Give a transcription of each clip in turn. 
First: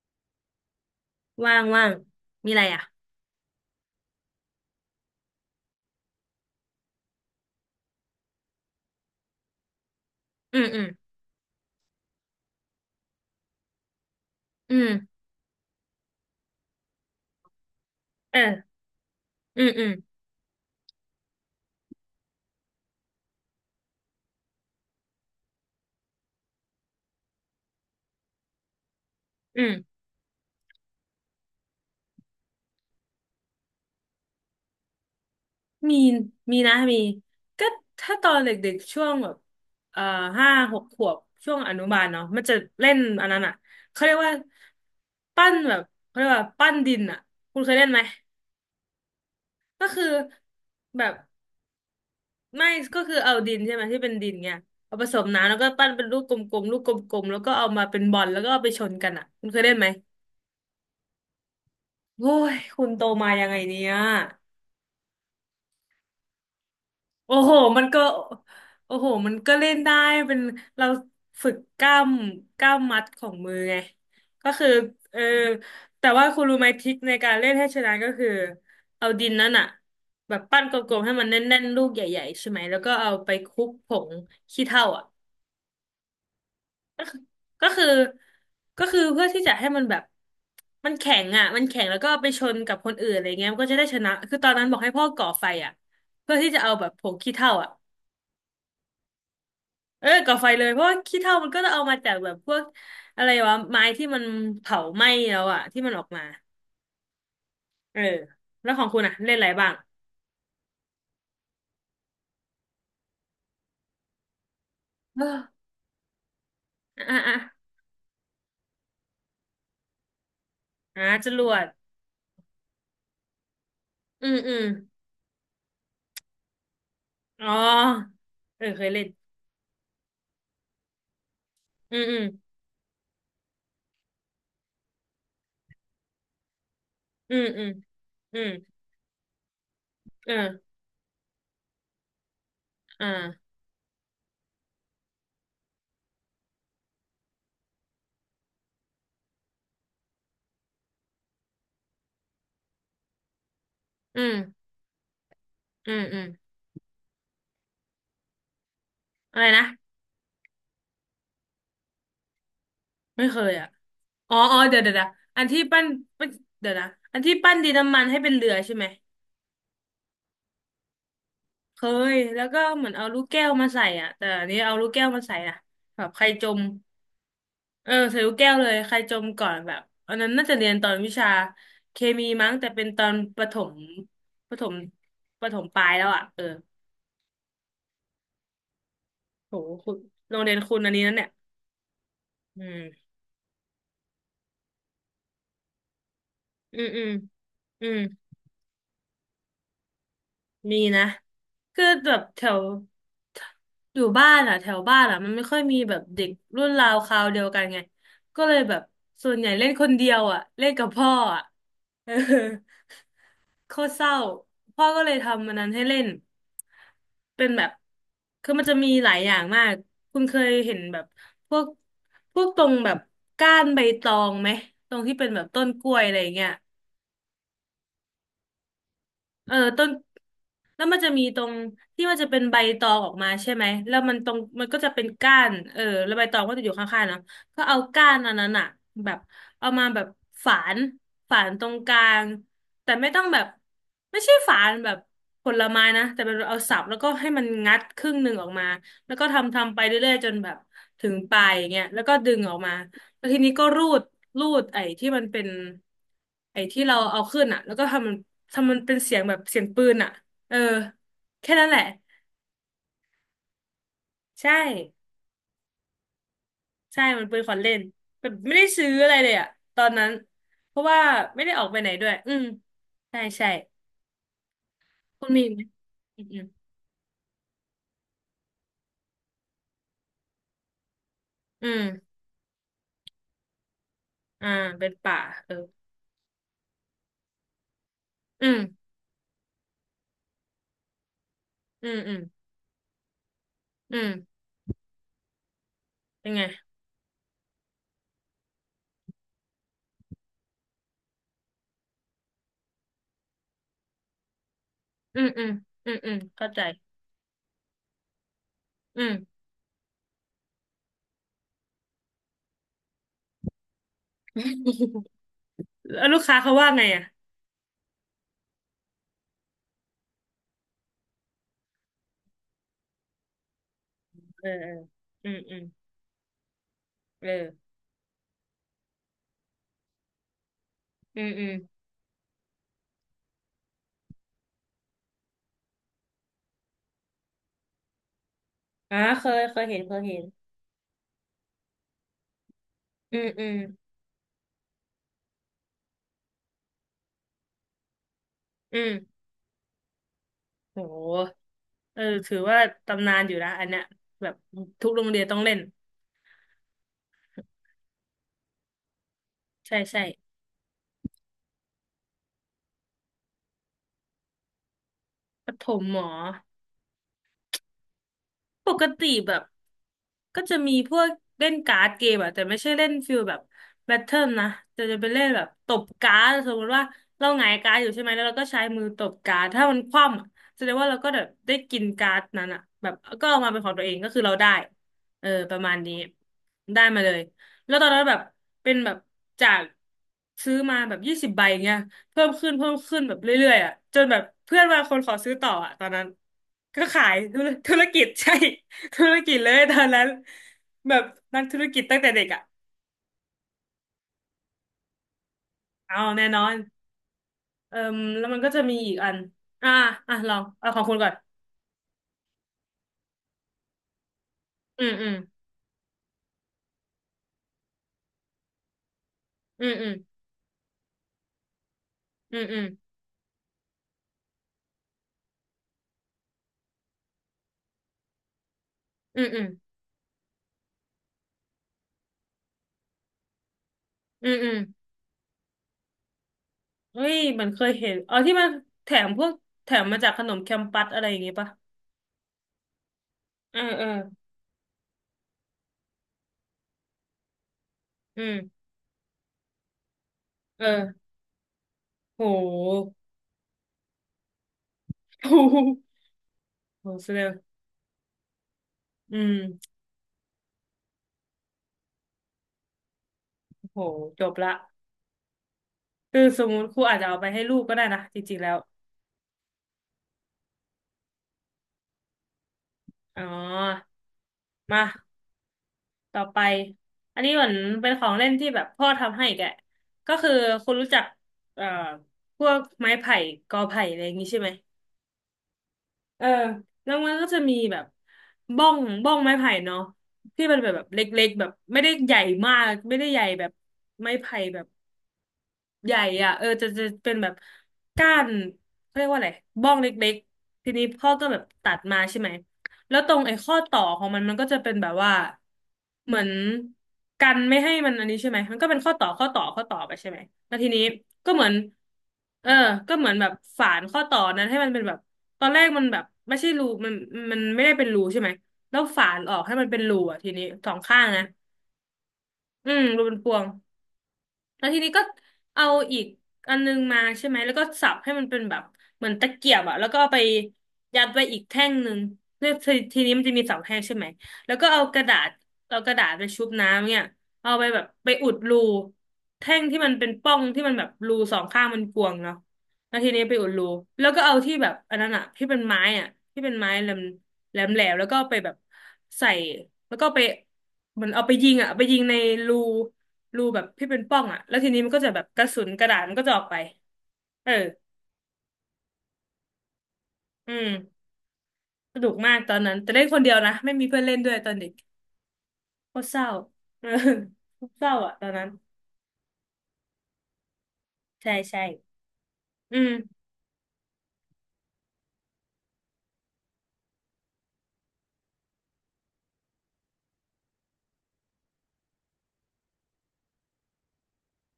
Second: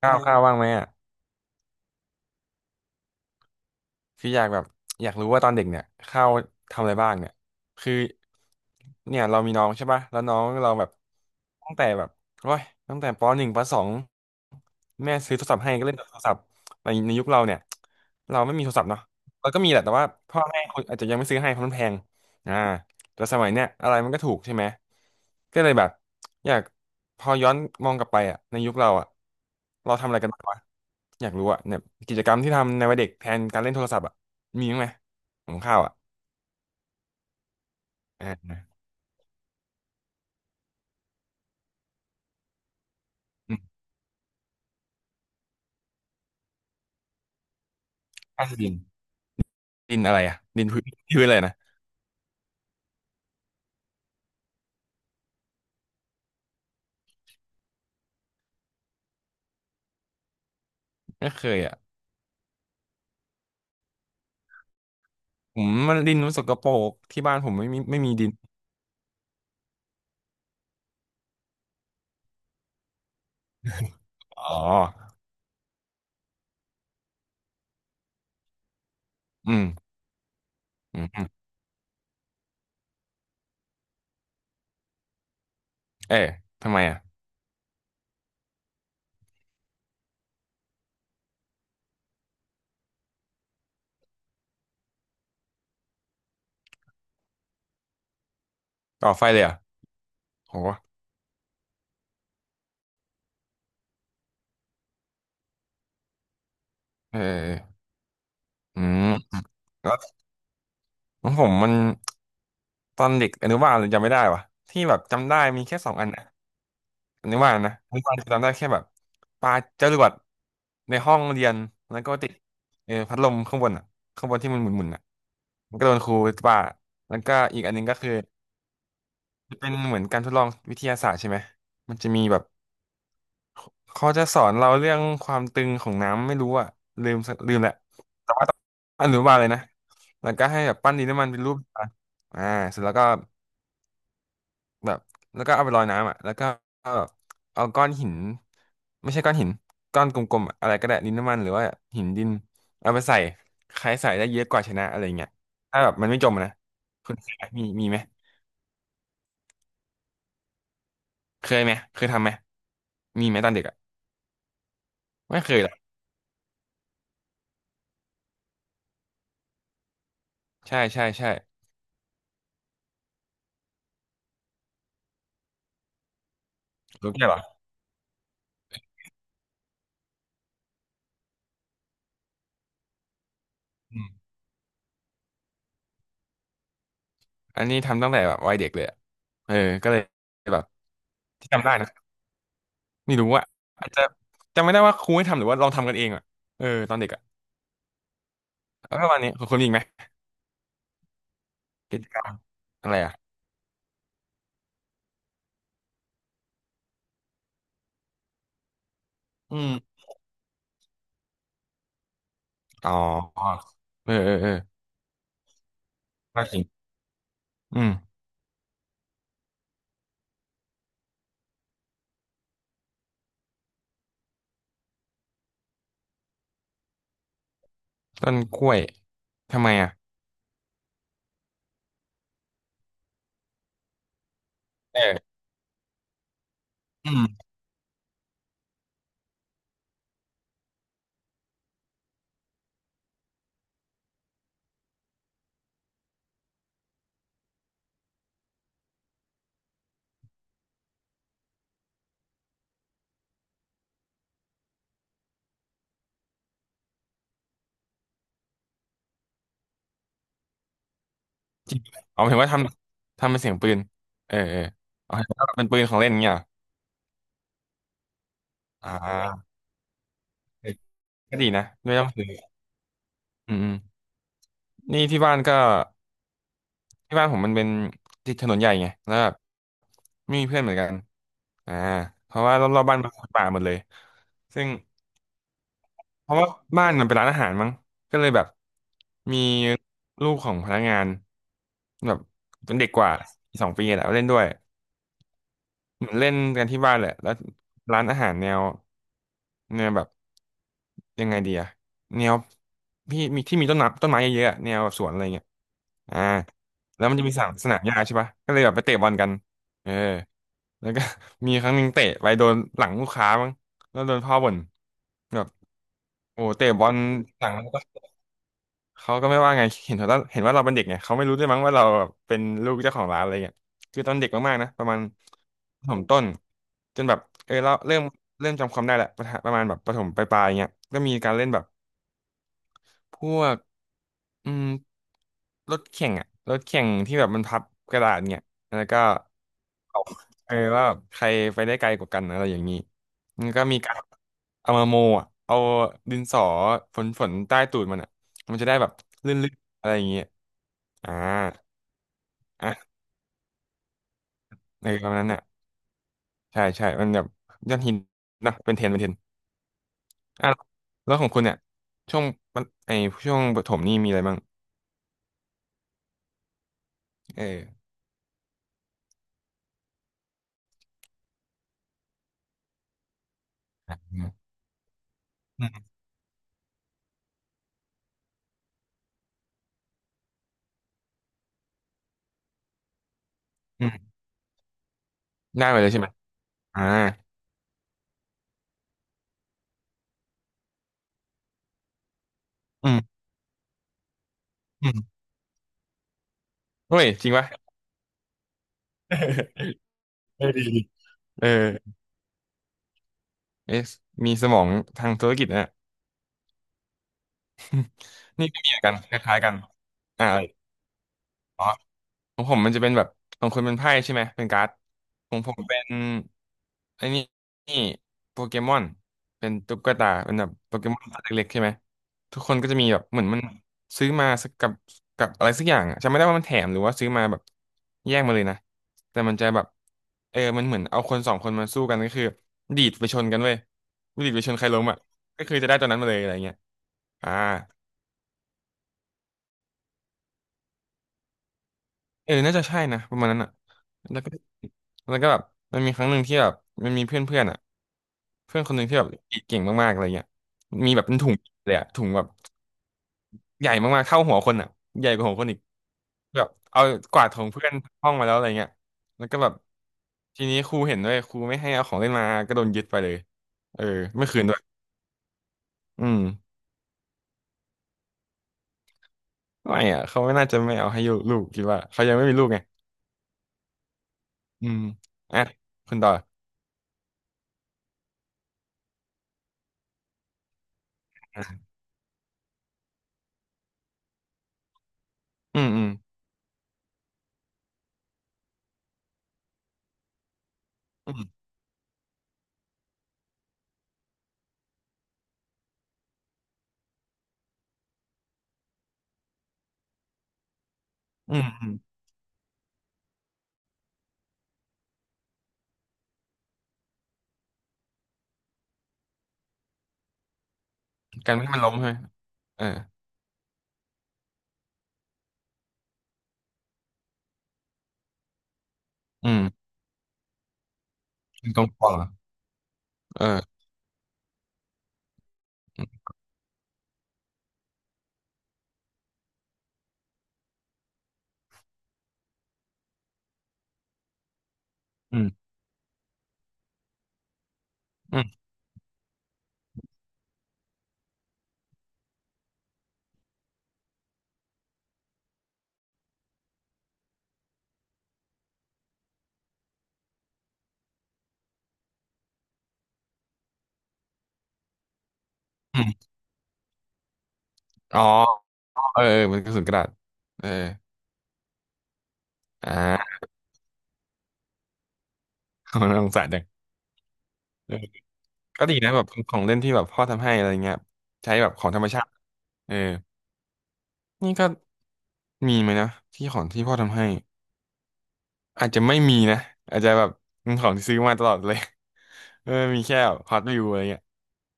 ข้าเอวมข้าวบ้างไหมอ่ะว่างว่างมีอะไรอ่ะคืออยากแบบอยากรู้ว่าตอนเด็กเนี่ยข้าวทำอะไรบ้างเนี่ยคือเนี่ยเรามีน้องใช่ป่ะแล้วน้องอืมเราอืแบมบตั้งแต่แบบโอ้ยตั้งแต่ปหนึ่งปสองอืแม่มซื้อโทรศัพท์ให้ก็เล่นแต่โทรศัพท์ในยุคเราเนี่ยเอเราไม่มีโทอรศัพท์เนาะเราก็อืมมีแหอืละมแต่ว่าพ่อแม่คนอาจจะยังไม่ซื้อให้เพราะมันแพงอ่าแต่สมัยเนี้ยอะไรมันก็ถูกใช่ไหมก็เลยแบบ อยากพอย้อนมองกลับไปอ่ะในยุคเราอ่ะอืมเราทำอะไรกันบ้างวะอยากรู้อ่ะเนี่ยกิจกรรมที่ทำในวัยเด็กแทนการเล่นโทรศัพท์อ่ะมีบ้างไหมของข้าวอ่ะมีมีนะมีก็ถ้าตอ่อนเด็กาๆช่วงแบบเอ่อ5-6 ขวบช่วงอนุบาลเนาะมันจะเล่นอันนั้นอ่ะอืมเขาเรียกว่าปั้นแบบเขาเรียกว่าปั้นดินอ่ะคุณเคยเล่นไหมข้าวดินก็ดินคืออะไรอ่ะดินพื้น แบ บพื้นอะไรนะไม่ก็คือเอาดินใช่ไหมที่เป็นดินเนี่ยเอาผสมน้ำแล้วก็ปั้นเป็นลูกกลมๆลูกกลมๆแล้วก็เอามาเป็นบอลแล้วก็เอาไปชนกันอ่ะคุณเคยเล่นไหมไม่เคยอ่ะโอ้ยคุณโตมายังไงเนี่ย ผมมันดินมันสกปรกที่โอ้บ้านผโห มไม่มีมันไม่ก็มีดินโอ้โห มันก็เล่นได้ เป็นเราฝึกกล้ามกล้ามมัดของมือไง ก็อ๋อคือ เออ แต่ว่าคุณรู้ไหมทริคในการเล่นให้ชนะก็คือ เอาดินนั้นอือะมแบบปั้นกลอืมๆมให้อืมัมนแน่นๆลูกใหญ่ๆใช่ไหม แล้วก็เอาไปคลุกผงขี้เถ้าอ่ะ เอ๊ะทำไมอ่ะ ก็คือก็คือเพื่อที่จะให้มันแบบ มันแข็งอ่ะมันแข็งแล้วก็เอาไปชนกับคนอื่นอะไรเงี้ยมันก็จะได้ชนะคือตอนนั้นบอกให้พ่อก่อไฟอ่ะเพื่อที่จะเอาแบบผงขี้เถ้าอ่ะ ก่อไฟเลยอ่ะเออก่อไฟโหเลยเพราะว่าขี้เถ้ามันก็จะเอามาจากแบบพวกอะไรวะไม้ที่มันเผาไหม้แล้วอะที่มันออกมาเออเออเออแล้วขอืองคุณมอะเล่นอะไรบ้างแล้วของผมมันตอนเด็กอนุบาลเลยจำไม่ได้วะที่แบบเออจำได้มีแค่สองอันนะ อ่ะอ่ะนึกว่านะนึกว่าจำได้แค่แบบปาจรวดในอ่ะห้องจรเรียวนดแล้วก็ติดเออพัดลมข้างบนอ่ะข้าอืงบมนที่อืมันมหมุนๆอ่ะมันก็โดนครูปาแล้วก็อ๋ออีกอันหนึงก็คือเออเคยเล่นเป็นเหมือนการทดลองวิทยาศาสตร์ใช่ไหมอืมันมจะอืมีมแบบเขาจะสอนเราเรื่องความตึงของน้ำไม่รู้อ่ะลืมสัอืกมลืมอืแหมละแต่อืว่ามต้องอนุบาลเลยนะแล้เอวอก็ให้แบบปั้นดินน้ำมันเป็นรูปอ่ะอ่าเสร็จแล้วก็ อ่าแบบแล้วก็เอาไปลอยน้ำอ่ะแล้วก็เอาก้อนหินไม่ใช่ก้อนหินก้อนกลมๆอะอะไรก็ได้ดินน้ำมันหรือว่าหินดินเอาไปใส่ใครใส่อืได้เยอะกว่ามชนะอะไรเงี้ยถ้าแบอืบมมันอืไม่มจมอะนะคุณเคยไหมมีไหมอะไรนะเคยไหมเคยทำไหมไม่มีไหมเคตอยนเด็กอะอ่ะอ๋ออ๋อเดี๋ยวเดี๋ยวเดี๋ยวไม่อันเคยที่หรอกปั้นเดี๋ยวนะอันที่ปั้นดินน้ำมันให้เป็นเรือใช่ไหม ใช่ใช่ใช่เคยแล้วก็เหมือนเอาลูกแก้วมาใส่อ่ะแต่อันนี้เอาลูกแก้วมาใส่นะแบบใครจมรู้แค่เหรอเออใส่ลูกแก้วเลยใครจมก่อนแบบอันนั้นน่าจะเรียนตอนวิชาเคมีมั้งแต่เป็นตอนประถมอืมประถมประถมปลายแล้วอ่ะเอออันนี้ทำตั้งแต่แบบวัยเด็กเลยอะเอโหอก็คุณเลยโรงเรียแบนบคุณอันนี้นั่นเนี่ยที่จำได้นะอืมไม่รู้ว่าอาจจะจำไม่ได้ว่าครูให้ทำหรือว่าลองทำกันเองอ่ะเอออืมตอนอืเด็มกอ่ะอืม แล้วประมาณนี้คุณมีอีกไหมมีนะคือกิจแบกรบรมแถวอะไรอ่ะอยู่บ้านอ่ะแถวบ้านอ่ะมันไม่ค่อยมีแบบเด็กรุ่นราวคราวเดียวกันไงก็เลยแบบส่วนใหญ่อืเล่นม คนเดียวอ่ะเล่นกับพ่ออ่ะ เอออ๋อโคตรเศเออร้าเออเออพ่อก็เลยทำมันนั้นให้เล่นก็จริงเป็นแบบอืมคือมันจะมีหลายอย่างมากคุณเคยเห็นแบบพวกพวกตรงแบบก้านใบตองไหมตรงที่เป็นแบบต้นกล้วยอะไรอย่างเงี้ย ต้นกล้วยเออทำไมต้นอ่ะแล้วมันจะมีตรงที่มันจะเป็นใบตองออกมาใช่ไหมแล้วมันตรงมันก็จะเอเป็นก้าอนเออแล้วใบตองก็จะอยู่ข้างๆอืเนาะมก็เอาก้านอันนั้นอะแบบเอามาแบบฝานฝานตรงกลางแต่ไม่ต้องแบบไม่ใช่ฝานแบบผลไม้นะแต่เป็นเอาสับแล้วก็ให้มันงัดครึ่งหนึ่งออกมาแล้วก็ทำทำไปเรื่อยๆจนแบบถึงปลายอย่างเงี้ยแล้วก็ดึงออกมา แล้วทีนี้ก็รูดรูดไอ้ที่มันเป็นไอ้ที่เราเอาขึ้นอ่ะแล้วก็ทำมันทำมันเป็นเสียงแบบเสียงปืนอ่ะเออแค่นั้นจแหริงละเอาเห็นว่าทำเป็นเสียงปืนเออใช่เออเอาเห็นว่าเป็นปืนของเล่นเงี้ยเหรอใช่มันปืนขวัญเล่นแบบไม่ได้ซื้ออ่อะไรเลยอ่ะาตอนนั้นเออเพราะว่าก็ไม่ดีได้ออนะกไปไหนไม่ต้ด้อวงยซื้ออืมใช่ใช่อืมอืมนี่ที่คุณบ้านมีก็ไหมอืมอืมที่บ้านผมมันเป็นติดถนนใหญ่ไงแล้วแบบไม่มีเพื่อนเหมือนกันอือ่ามเพราะว่ารอบๆบ้านเป็นป่าหมดเลยอ่าซึ่ง เป็นป่าเออเพราะว่าบ้านมันเป็นร้านอาหารมั้งก็เลยแบอืบมมีลูกของพนักงานอืมแบอืมบเป็นเด็กกว่าสองปีอืแหละมเล่นด้วย เหมือนเป็เล่นนไงกันที่บ้านแหละแล้วร้านอาหารแนวแนวแบบยังไงดีอะแนวพี่มีที่มีต้นน้ำต้นไม้เยอะๆอะแนวแบบสวนอะอืไรมอืเงี้ยมอืมอืมอ่าเข้าใจแล้วมันจะมีสนามหญ้าใช่ปะก็เลยแบบไปเตะอืบอม ลกันเออแล้วก็ มีครั้งหนึ่งเตะไปโดนหลังลูกค้ามั้งแล้วโดนพ่อบ่น แบบแล้วลูกค้าโอ้เขาเตะว่าบไงอลอ่ะหลัง เขาก็ไม่ว่าไง เห็นว่าเราเป็นเด็กไงเขาไม่รู้ด้วยมั้งว่าเราแบบเป็นลูกเจ้าของร้านอะไรเงี้ยคือตอนเด็กเออมากๆนะประมาณเอออืมอืมประถมต้นจนแบบเออ เออเราเริ่มจำความได้แหละประถประมาณแบบประถมปลายๆเงี้ยก็มีอืมการอืเล่นมแบบพวกอืมรถแข่งอะรถแข่งที่แบบมันพับกระดาษเงี้ยแล้วอ่าก็ เคยเคยเห็นเคยเห็นเออว่าแบบใครไปได้ไกลกว่ากันอะไรอย่างนี้อืมอืมันมก็มีการเอามาโมอ่ะเอาดินสอฝนใต้ตูดมันอ่ะมันจะได้อืแบบมลื่นๆอะไรอย่างเงี้ยโอ่าหเออถือว่าอ่ะตำนานอยู่นะอันเนี้ยแบบทุในกโรปงระเรีมาณยนนั้นต้องน่ะเล่นใช่ใช่มันแบบยอดฮิตนะเป็นเทรนด์ใช่ใช่อ่ะแล้วของคุณเนี่ยช่วงมันไอช่วงประถมนี่มีอะไรบ้างปฐมหมอเออปกติแบบ ก็จะมีพวกเล่นการ์ดเกมอะแต่ไม่ใช่เล่นฟิลแบบอแบทเทิืลมนะแต่จะเป็นเล่นแบบตบการ์ดสมมติว่าเราหงายการ์ดอยู่ใช่ไหมแล้วเราก็ใช้มือตบการ์ดถ้ามันคว่ำอะแสดงว่าเราก็แบบได้กินการ์ดนั้นอะแบบก็เอามาเป็นของตัอืวเองมก็คือเราได้เออประได้มาไปณเลยนี้ใช่ไหมอ่าได้มาเลยแล้วตอนนั้นแบบเป็นแบบจากซื้อมาแบบ20 ใบเงี้ยเพิ่มขึ้นเพิ่มอืขึ้นแบมบเรื่อยๆอะจนแบบเพื่อนบางอืคนขอมซื้อต่ออะตอนนั้นก็เฮ้ขายยจริงธุปะรธุรกิจใช่ ธุรกิจเลยตอนนั้นเออดีดีแบบนัเอกอธุรกิจตั้งแต่เด็กอ่ะเอะมีสมองทางธุรกิจนะ เอาแน่นอนเอิ่มแล้วมันนี่ก็ก็จะมีมีเหมือนกัอีนกอัคนล้ายๆกันอ่าอ่ะอ่าลองเอาของคุณก่อนอ๋อของผมมันจะเป็นแบบของคุณเป็นไพ่ใช่ไหมเป็นการ์ดอืมอืมของผมเป็นไอ้นี่นี่โปเกมอนเป็นอืมตุ๊อืกมตาเป็นแบบโปเกมอนตัวเล็กๆใช่ไหมอืทุกมคอืนมก็จะมีแบบเหมือนมันซื้อมาสักกับอะไรสักอย่างอ่ะจำไม่ได้ว่ามันแถมหรือว่าซื้อมาแบบแยกมาเลยนะแต่อืมมันอืมจะแบบเออมันเหมือนเอาคนสองคนมาสู้กันก็คือดีดไปชนกันเว้ยอืดีดมไปอืชมนใครล้มอ่ะก็คือจะได้ตัวนั้นมาเลยอะไรเงี้ยเฮ้ยอ่า เหมันเคยเห็นอ๋อที่มันแถมพวกแถมมาจากขนมแคมปัสอะไรอย่างงี้ปะเออ น่าจะใช่นะประมาณนั้นอ่ะเออเออแล้วก็แล้วก็แบบมันมีครั้งหนึ่งที่แบบมันมีเพื่อนเพื่อนอ่ะอืเพื่อนมคนหนึ่งที่แบบเก่งมากๆอะไรเงี้ยเอมีแบอบเป็นถุงเลยอ่ะถุงโแบบห ใหญ่มากๆเท่าหัวคนอ่ะใหญ่กว่าหัวคนอีกโหแบบเอาโหเสียกเลวายดของเพื่อนห้องมาแล้วอะไรเงี้ยอืแล้วมก็แบบทีนี้ครูเห็นด้วยครูไม่ให้เอาของเล่นมาก็โดนยึดไปเลยโหเออจไม่บคืนละด้วยอืคืมอสมมุติครูอาจจะเอาไปให้ลูกก็ได้นะจริงๆแล้วไม่อ่ะเขาไม่น่าจะไม่เอาให้ลูกคิดว่าเขายังไม่มีลูกไงอ๋ออืมมา อ่ะคุณต่อต่อไปอันนี้เหมือนเป็นของเล่นที่แบบพ่อทำให้แกก็คือคุณรู้จักเอ่อพวกไม้ไผ่กอไผ่อะไรอย่างงี้ใช่ไหมอืมอืมเออแล้วมันก็จะมีแบบบ้องไม้ไผ่เนาะที่มันแบบเลอื็กๆมแบบไม่ได้ใหญ่มากไม่ได้ใหญ่แบบไม้ไผ่แบบ ใหญ่อ่ะเออจะเป็นแบบก้านเขาเรียกว่าอะไรบ้องเล็กๆทีนี้พ่อก็อืแบบตัดม มาใช่ไหมแล้วตรงไอ้ข้อต่อของมันก็จะเป็นแบบว่าเหมือนกันไม่ให้มันอันนี้ใช่ไหมมันก็เป็นข้อต่อไปใช่ไหมแล้วทีนี้ก็กันเหไม่มือให้นมันล้มใช่ไหมเออเออก็เหมือนแบบฝานข้อต่อนั้นให้มันเป็นแบบตอนแรกมันแบบไม่ใช่รูมันมันไม่ได้เป็นรูใช่ไหมแล้วฝานออือกมให้มันเป็นรูอ่ะทีนี้สองข้างนะยิงตองปองเหรออืมรูเป็นพวง เออแล้วทีนี้ก็เอาอีกอันนึงมาใช่ไหมแล้วก็สับให้มันเป็นแบบเหมือนตะเกียบอะแล้วก็เอาไปยัดไว้อีกแท่งหนึ่งแล้วทีนี้มันจะมีสองแท่งใช่ไหมแล้วก็เอากระดาอืมษเอากระดาษไปชุบน้ำเนี่ยเอาไปแบบไปอือุมดรูแท่งที่มันเป็นป่องที่มันแบบรูสองข้างมันกวางเนาะแล้วทีนี้ไปอุดรูแล้วก็เอาที่แบบอันนั้นอะที่เป็นไม้อะที่เป็นไม้แหลมแล้วก็ไปแบบใส่แล้วก็ไปเหมือนเอาไปยิงอะไปยิงในรู รูแบบที่เป็นปล้องอ่ะแล้วทีนี้มันก็จะแบบกระสุนอืกระดาษมมันก็จะออกไปเอออ๋อเออเออมันกระสุนกระดาษเอออืมสนุกมากตอนอ่นั้นแต่เล่นคา นเดียวนะไม่มีเพื่อนเล่นด้วยตอนเด็ก มันโคน่าตรสงเศสาร้ารจังเออเออเศร้าอ่ะตอนนั้นก็ดีนะแบบของเล่นที่แบบพ่อทำให้อะไรเงี้ยใช้ใช่แบบใช่ของธรรมชาติเอออืมนี่ก็มีไหมนะที่ของที่พ่อทำให้ อาจจะไม่มีนะอาจจะแบบ เป็นของที่ซื้อมาตลอดเลย เออมีแค่ฮอตวิวอะไรเงี้ย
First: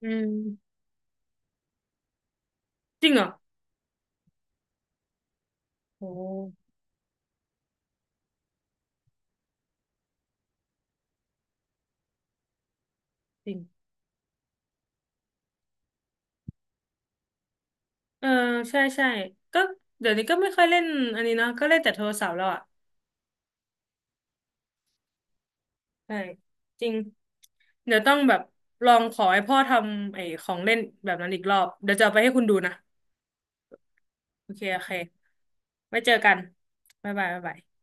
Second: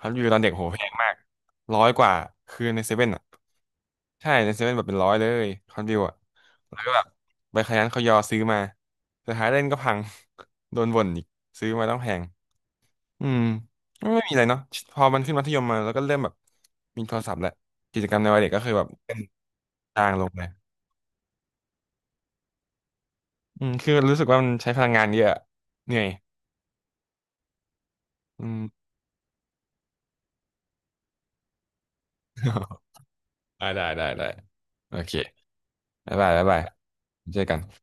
ฮอือตวิวตอนเด็กโหมแพงมากร้อยกว่าคือในเซจเว่รินงเหรอ่ะอใช่ในเซเว่นแบบเป็นร้อยเลยฮอตวิวโออ่ะ้แล้วก็แบบไปขยันเขายอซื้อมาสุดท้ายเล่นก็พัง โดนบ่นอีกซื้อมาต้องแพงอืมจริงไม่มีอะไรเนาะพอมันขึ้นมัธยมมาแล้วก็เริ่มแบบมีโทรศัพท์แหละกิจกรรมเอในอวัยเด็กก็คือใช่แบบใช่เล่นก็จาเดี๋ยงวลนี้งก็เลไม่ยค่อยเล่นอันนี้เนาะก็เล่นแต่โทรศัพท์แล้วอ่ะอืมคือรู้สึกว่ามันใช้พลังงานเยอะอะเหนื่อยใช่จริงเดี๋ยวต้องแบบอืม ลองขอให้พ่อทำไอ้ของเล่นแบบนั้นอีกรอบเดี๋ยวจะเอาไปให้คุณดูนะ ได้ได้ได้ได้โอเคโอเคโอเคไว้เจอบ๊ายบากัยนบ๊ายบายบ๊ายบายเจบ๊าอยบากันย